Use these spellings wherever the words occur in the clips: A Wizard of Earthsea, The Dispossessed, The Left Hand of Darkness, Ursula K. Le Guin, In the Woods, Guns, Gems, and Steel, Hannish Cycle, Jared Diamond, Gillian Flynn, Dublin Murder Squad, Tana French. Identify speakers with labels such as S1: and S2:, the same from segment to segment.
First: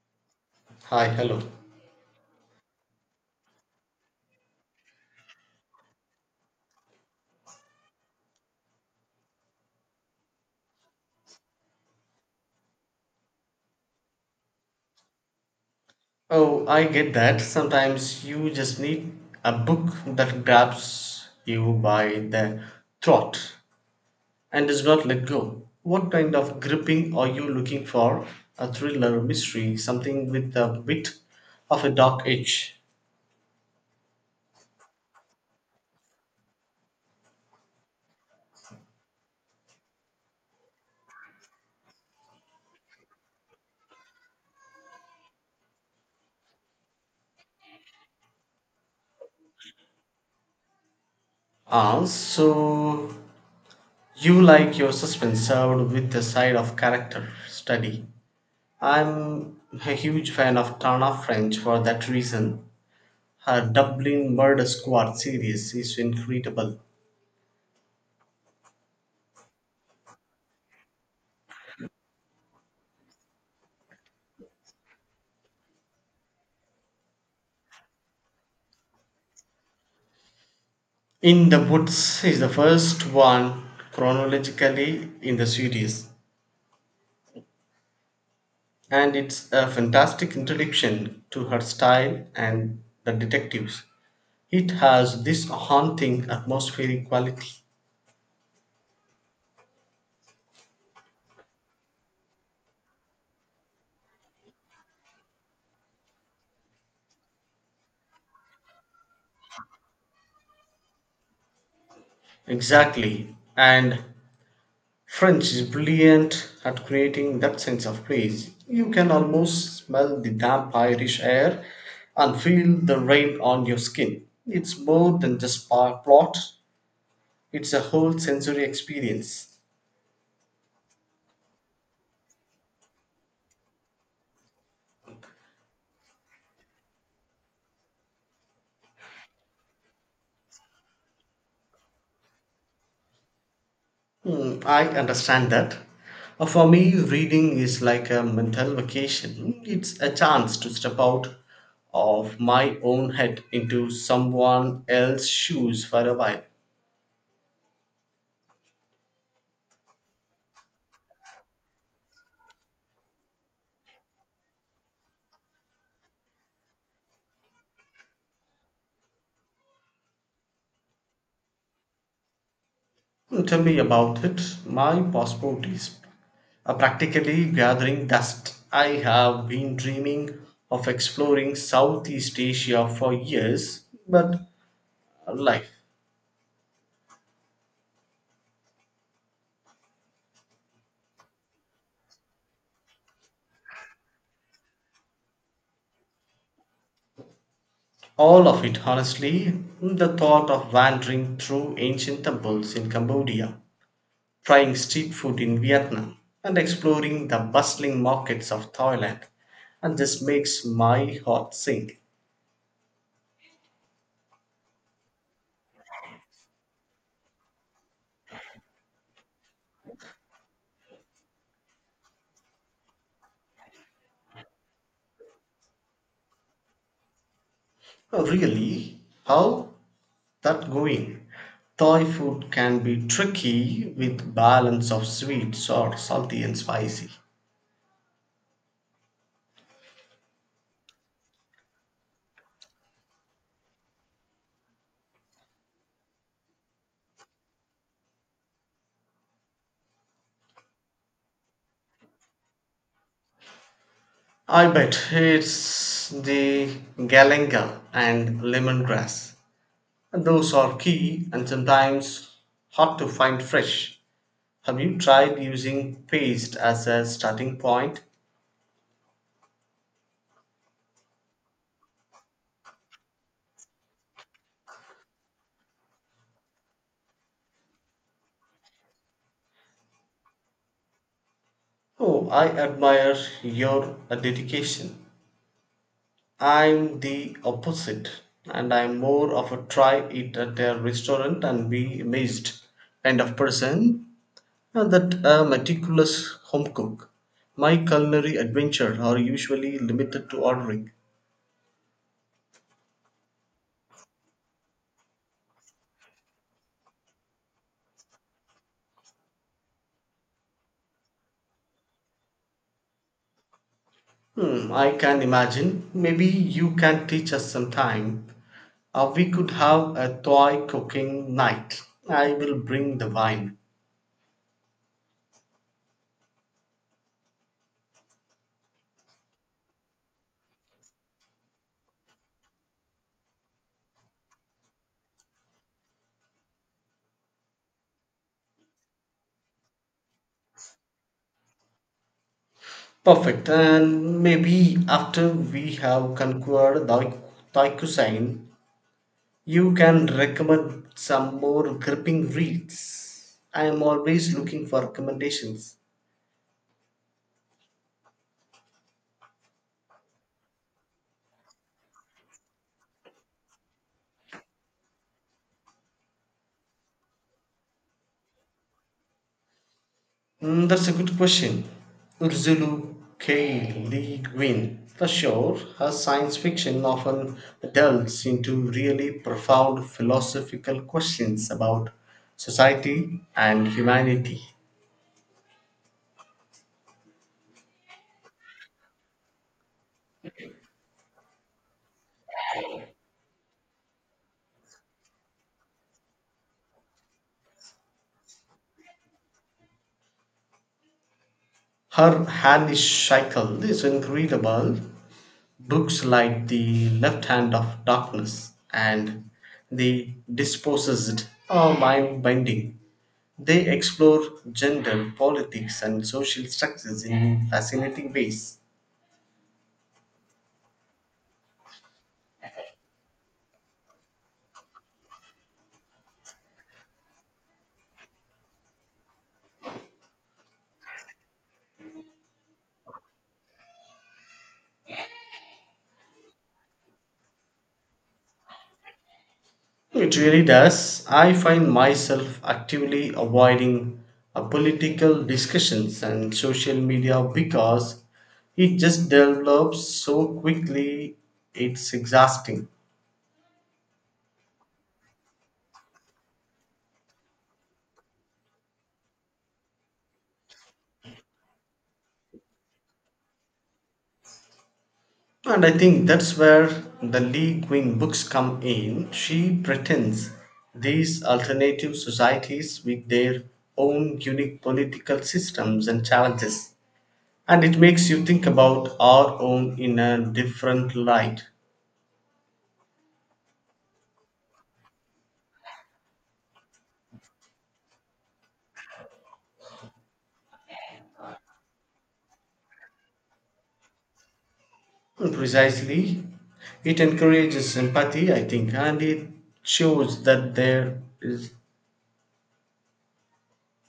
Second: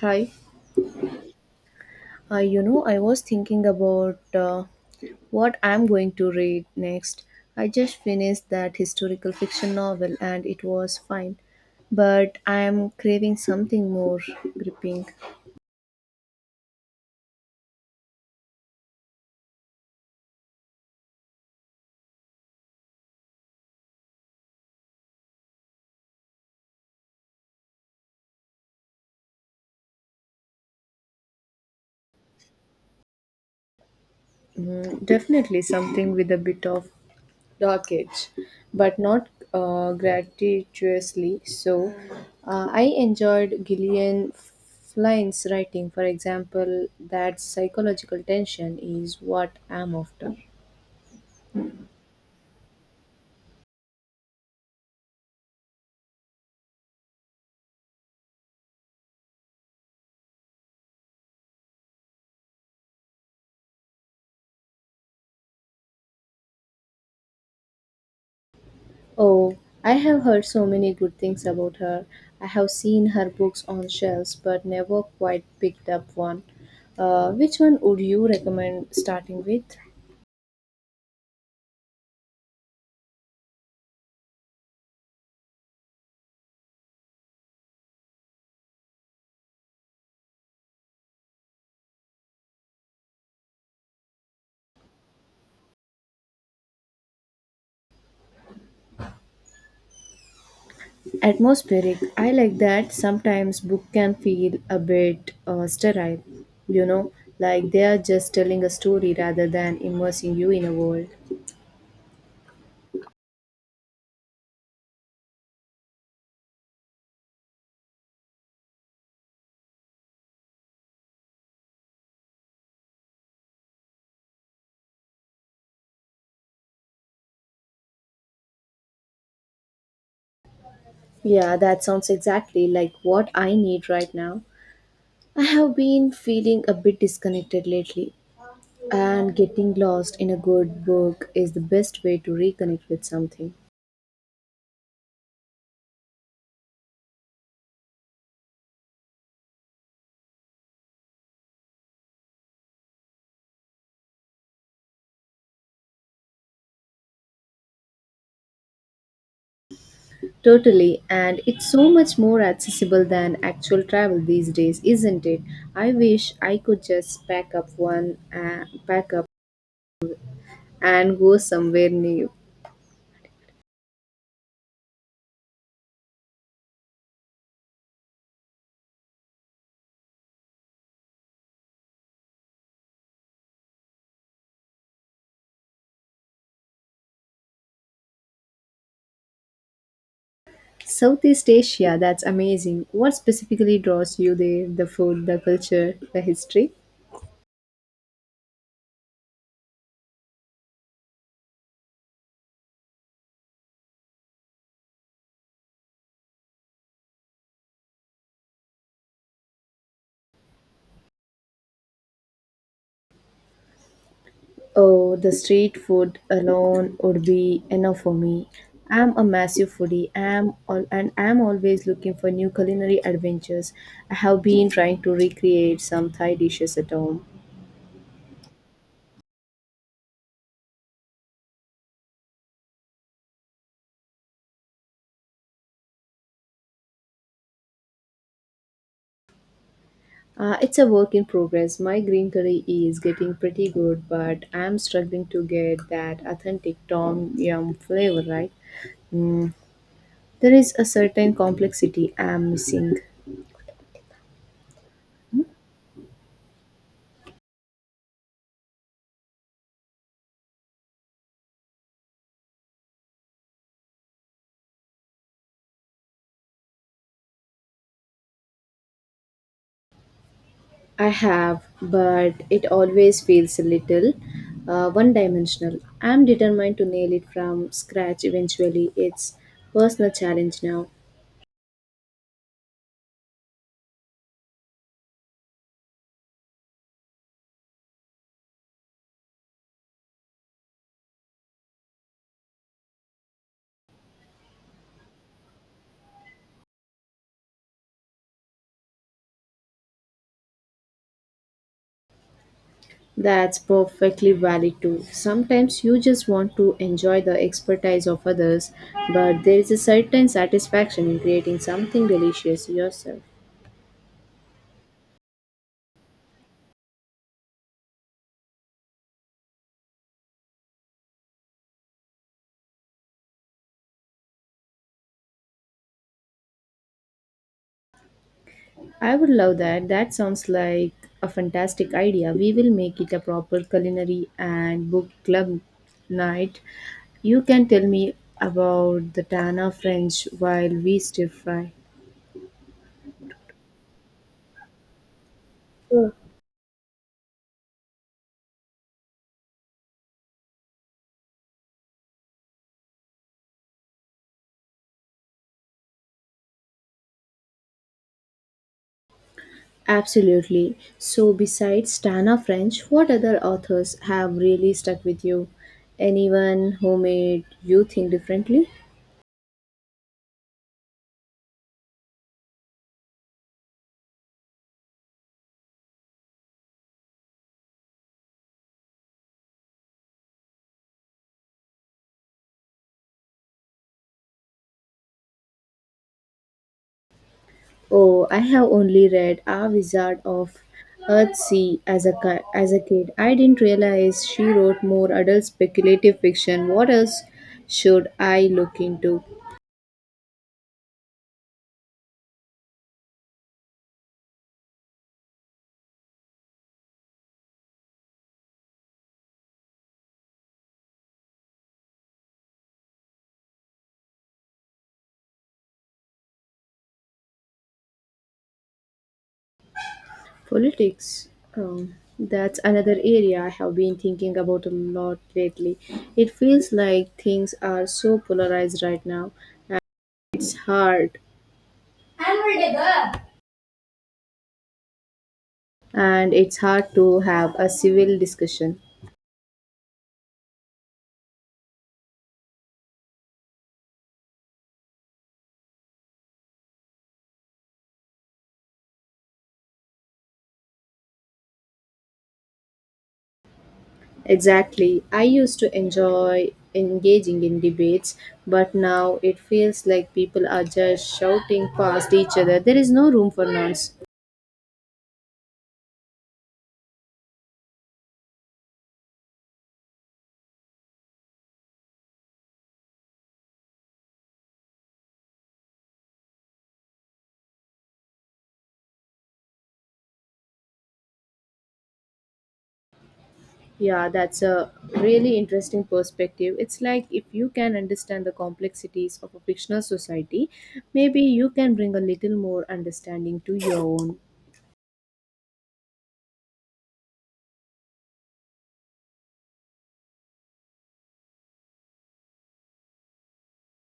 S1: Hi.
S2: Hi, hello.
S1: I was thinking about what I'm going to read next. I just finished that historical fiction novel and it was fine, but I'm craving something more gripping.
S2: Oh, I get that. Sometimes you just need a book that grabs you by the throat and does not let go. What kind of gripping are you looking for? A thriller, mystery, something with a bit of a dark edge.
S1: Mm, definitely something with a bit of dark edge, but not gratuitously so. I enjoyed Gillian Flynn's writing, for example. That psychological tension is what I'm after.
S2: Ah, so you like your suspense served with a side of character study. I'm a huge fan of Tana French for that reason. Her Dublin Murder Squad series is incredible.
S1: Oh, I have heard so many good things about her. I have seen her books on shelves but never quite picked up one. Which one would you recommend starting with?
S2: In the Woods is the first one chronologically in the series, and it's a fantastic introduction to her style and the detectives. It has this haunting atmospheric quality.
S1: Atmospheric. I like that. Sometimes book can feel a bit sterile, you know, like they are just telling a story rather than immersing you in a world.
S2: Exactly, and French is brilliant at creating that sense of place. You can almost smell the damp Irish air and feel the rain on your skin. It's more than just plot, it's a whole sensory experience.
S1: Yeah, that sounds exactly like what I need right now. I have been feeling a bit disconnected lately, and getting lost in a good book is the best way to reconnect with something.
S2: Hmm, I understand that. For me, reading is like a mental vacation. It's a chance to step out of my own head into someone else's shoes for a while.
S1: Totally, and it's so much more accessible than actual travel these days, isn't it? I wish I could just pack up and go somewhere new.
S2: Mm, tell me about it. My passport is practically gathering dust. I have been dreaming of exploring Southeast Asia for years, but life,
S1: Southeast Asia, that's amazing. What specifically draws you there? The food, the culture, the history?
S2: all of it honestly, the thought of wandering through ancient temples in Cambodia, trying street food in Vietnam, and exploring the bustling markets of Thailand, and this makes my heart sink.
S1: Oh, the street food alone would be enough for me. I'm a massive foodie, and I'm always looking for new culinary adventures. I have been trying to recreate some Thai dishes at home.
S2: Really? How that going. Thai food can be tricky with balance of sweet, sour, salty and spicy.
S1: It's a work in progress. My green curry is getting pretty good, but I'm struggling to get that authentic Tom Yum flavor right. There is a certain complexity I'm missing.
S2: I bet it's the galangal and lemongrass. Those are key and sometimes hard to find fresh. Have you tried using paste as a starting point?
S1: I have, but it always feels a little one dimensional. I'm determined to nail it from scratch eventually. It's personal challenge now.
S2: Oh, I admire your dedication. I'm the opposite, and I'm more of a try it at a restaurant and be amazed kind of person that a meticulous home cook. My culinary adventures are usually limited to ordering.
S1: That's perfectly valid too. Sometimes you just want to enjoy the expertise of others, but there is a certain satisfaction in creating something delicious yourself.
S2: Hmm, I can imagine. Maybe you can teach us sometime. We could have a toy cooking night. I will bring the wine.
S1: I would love that. That sounds like a fantastic idea. We will make it a proper culinary and book club night. You can tell me about the Tana French while we stir fry.
S2: Perfect. And maybe after we have conquered Thai cuisine, you can recommend some more gripping reads. I am always looking for recommendations.
S1: Absolutely. So, besides Tana French, what other authors have really stuck with you? Anyone who made you think differently?
S2: Mm, that's a good question. Ursula K. Le Guin, for sure, her science fiction often delves into really profound philosophical questions about society and humanity.
S1: Oh, I have only read A Wizard of Earthsea as as a kid. I didn't realize she wrote more adult speculative fiction. What else should I look into?
S2: Her Hannish Cycle is incredible. Books like The Left Hand of Darkness and The Dispossessed are mind binding. They explore gender, politics, and social structures in fascinating ways.
S1: Politics. That's another area I have been thinking about a lot lately. It feels like things are so polarized right now. and It's hard. And it's hard to have a civil discussion.
S2: It really does. I find myself actively avoiding political discussions and social media because it just develops so quickly, it's exhausting.
S1: Exactly. I used to enjoy engaging in debates, but now it feels like people are just shouting past each other. There is no room for nuance.
S2: And I think that's where the Lee Guin books come in. She pretends these alternative societies with their own unique political systems and challenges. And it makes you think about our own in a different light.
S1: Yeah, that's a really interesting perspective. It's like if you can understand the complexities of a fictional society, maybe you can bring a little more understanding to your own.
S2: Precisely, it encourages empathy, I think, and it shows that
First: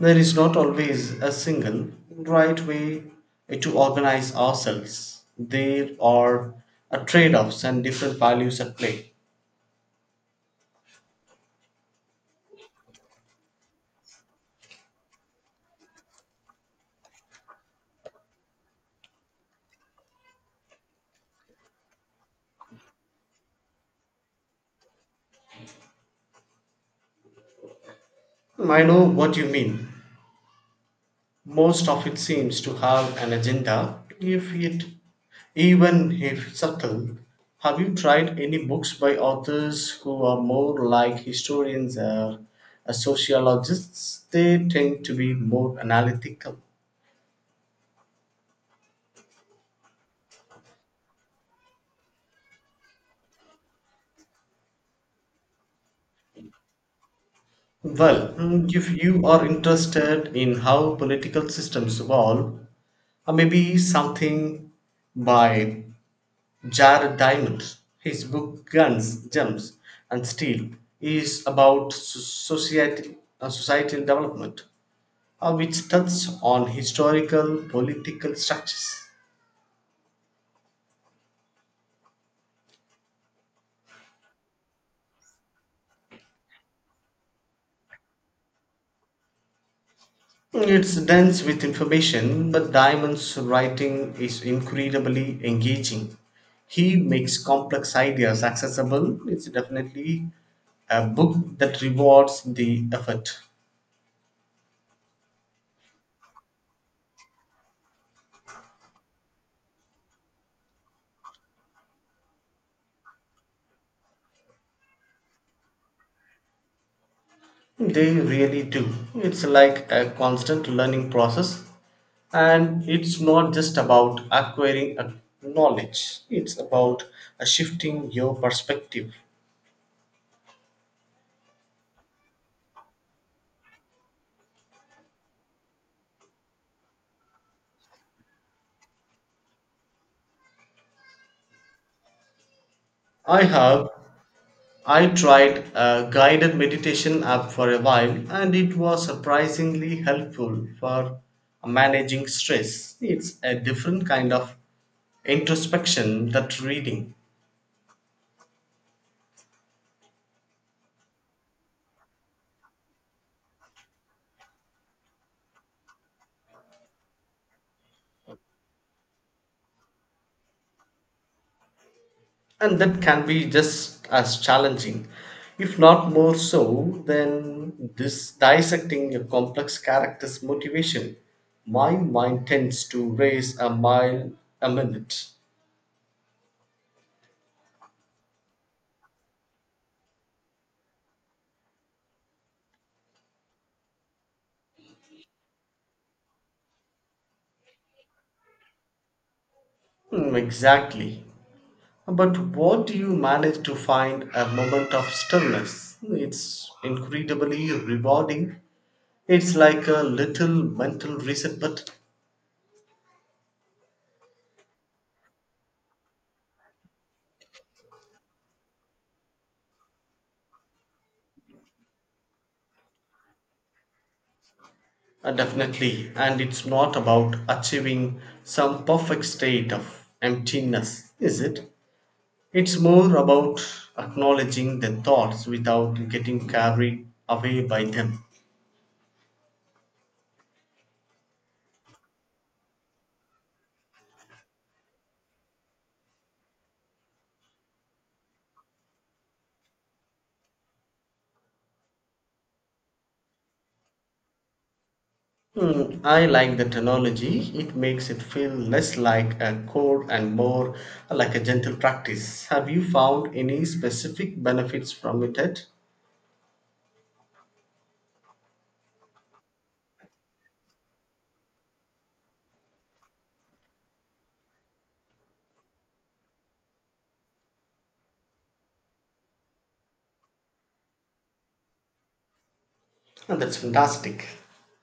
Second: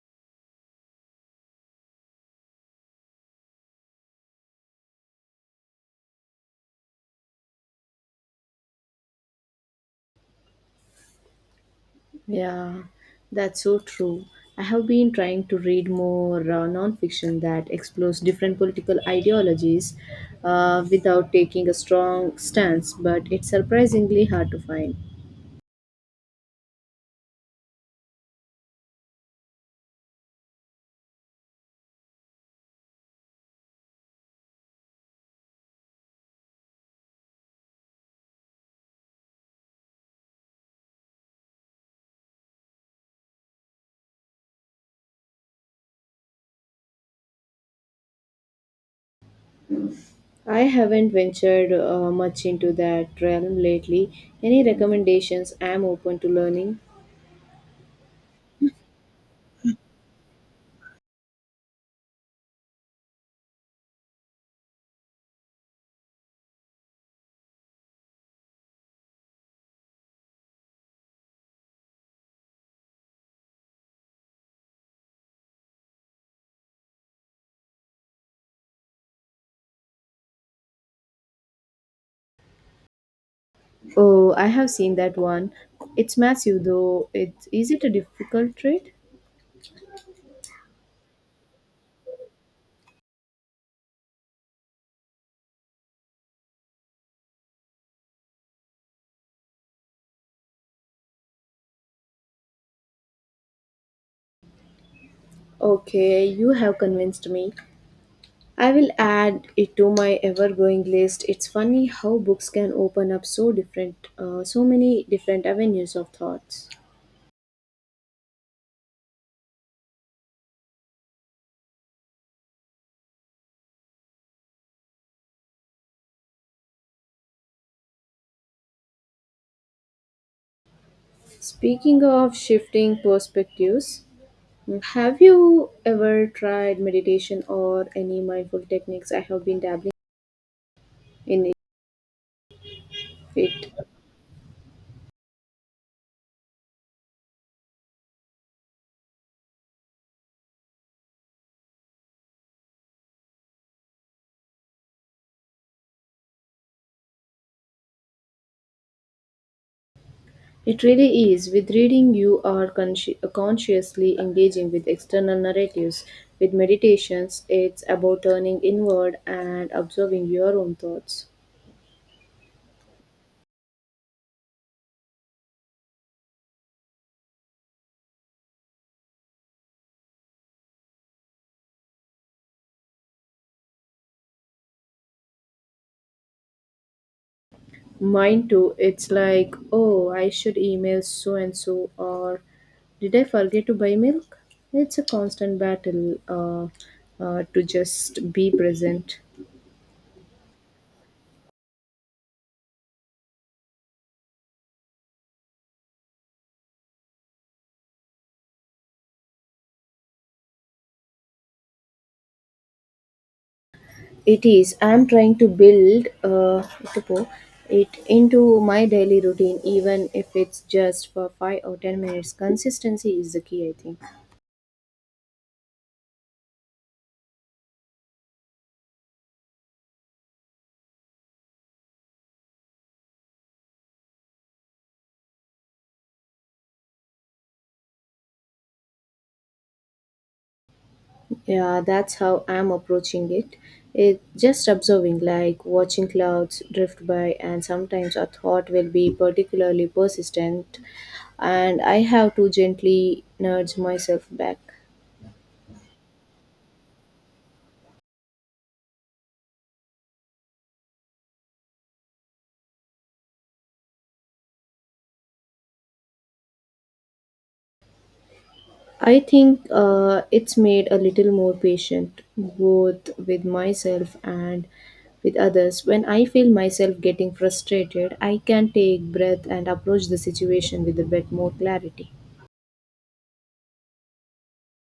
S2: there is not always a single right way to organize ourselves. There are trade offs and different values at play.
S1: Yeah, that's so true. I have been trying to read more nonfiction that explores different political ideologies without taking a strong stance, but it's surprisingly hard to find.
S2: I know what you mean. Most of it seems to have an agenda, if it even if subtle. Have you tried any books by authors who are more like historians or sociologists? They tend to be more analytical.
S1: I haven't ventured much into that realm lately. Any recommendations? I'm open to learning.
S2: Well, mm, if you are interested in how political systems evolve, maybe something by Jared Diamond. His book Guns, Gems, and Steel is about society, societal development, which touches on historical political structures.
S1: Oh, I have seen that one. It's massive though. Is it a difficult trade?
S2: It's dense with information, but Diamond's writing is incredibly engaging. He makes complex ideas accessible. It's definitely a book that rewards the effort.
S1: Okay, you have convinced me. I will add it to my ever-growing list. It's funny how books can open up so many different avenues of thoughts.
S2: They really do. It's like a constant learning process, and it's not just about acquiring a knowledge, it's about a shifting your perspective.
S1: Speaking of shifting perspectives, have you ever tried meditation or any mindful techniques? I have been dabbling in
S2: I
S1: it.
S2: have I tried a guided meditation app for a while and it was surprisingly helpful for managing stress. It's a different kind of introspection that reading,
S1: It really is. With reading, you are consciously engaging with external narratives. With meditations, it's about turning inward and observing your own thoughts.
S2: and that can be just as challenging if not more so than this dissecting a complex character's motivation. My mind tends to race a mile a minute.
S1: Mine too. It's like, oh, I should email so and so, or did I forget to buy milk? It's a constant battle to just be present.
S2: Hmm, exactly. But what do you manage to find a moment of stillness? It's incredibly rewarding. It's like a little mental reset, but
S1: It is. I'm trying to build it into my daily routine, even if it's just for 5 or 10 minutes. Consistency is the key, I think.
S2: definitely, and it's not about achieving some perfect state of emptiness, is it? It's more about acknowledging the thoughts without getting carried away by them.
S1: Yeah, that's how I'm approaching it. It just observing, like watching clouds drift by, and sometimes a thought will be particularly persistent, and I have to gently nudge myself back.
S2: Hmm, I like the technology. It makes it feel less like a chore and more like a gentle practice. Have you found any specific benefits from it yet?
S1: I think it's made a little more patient, both with myself and with others. When I feel myself getting frustrated, I can take breath and approach the situation with a bit more clarity.
S2: Oh, that's fantastic.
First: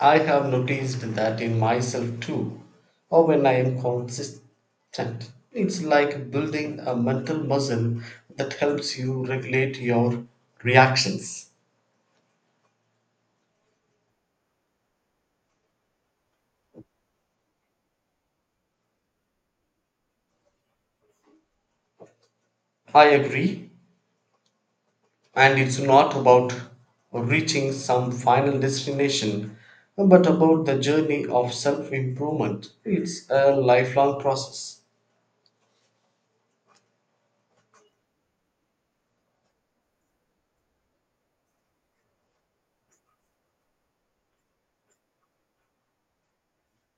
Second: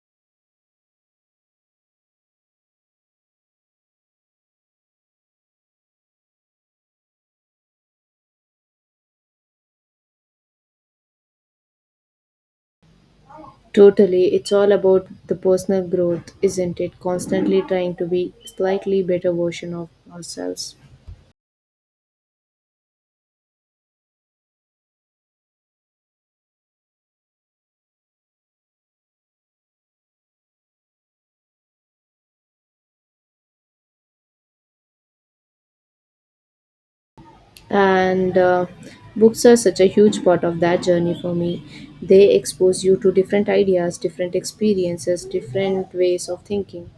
S2: I have noticed that in myself too, or when I am consistent. It's like building a mental muscle that helps you regulate your reactions.
S1: Totally, it's all about the personal growth, isn't it? Constantly trying to be slightly better version of ourselves.
S2: I agree. And it's not about reaching some final destination, but about the journey of self improvement. It's a lifelong process.
S1: And Books are such a huge part of that journey for me. They expose you to different ideas, different experiences, different ways of thinking.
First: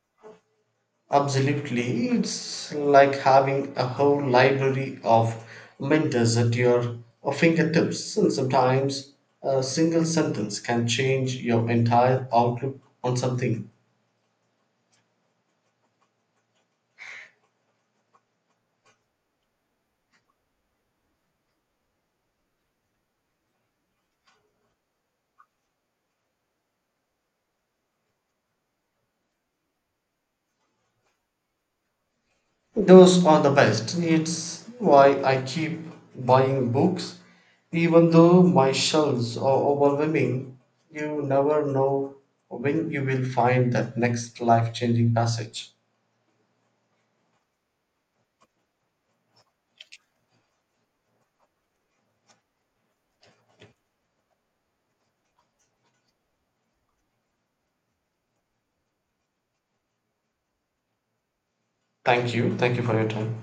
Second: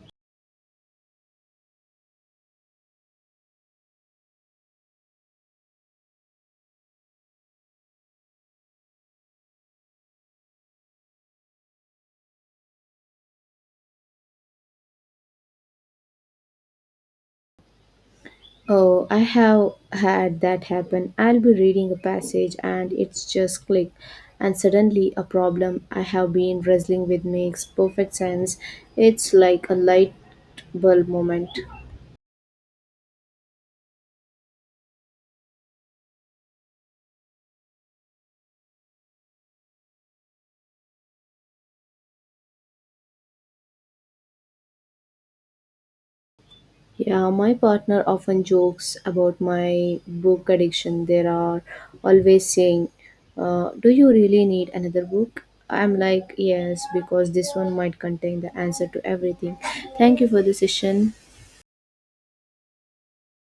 S2: Absolutely. It's like having a whole library of mentors at your fingertips, and sometimes a single sentence can change your entire outlook on something.
S1: Oh, I have had that happen. I'll be reading a passage and it's just click, and suddenly a problem I have been wrestling with makes perfect sense. It's like a light bulb moment.
S2: Those are the best. It's why I keep buying books, even though my shelves are overwhelming. You never know when you will find that next life changing passage.
S1: Yeah, my partner often jokes about my book addiction. They are always saying, "Do you really need another book?" I'm like, "Yes, because this one might contain the answer to everything." Thank you for the session.
S2: Thank you. Thank you for your time.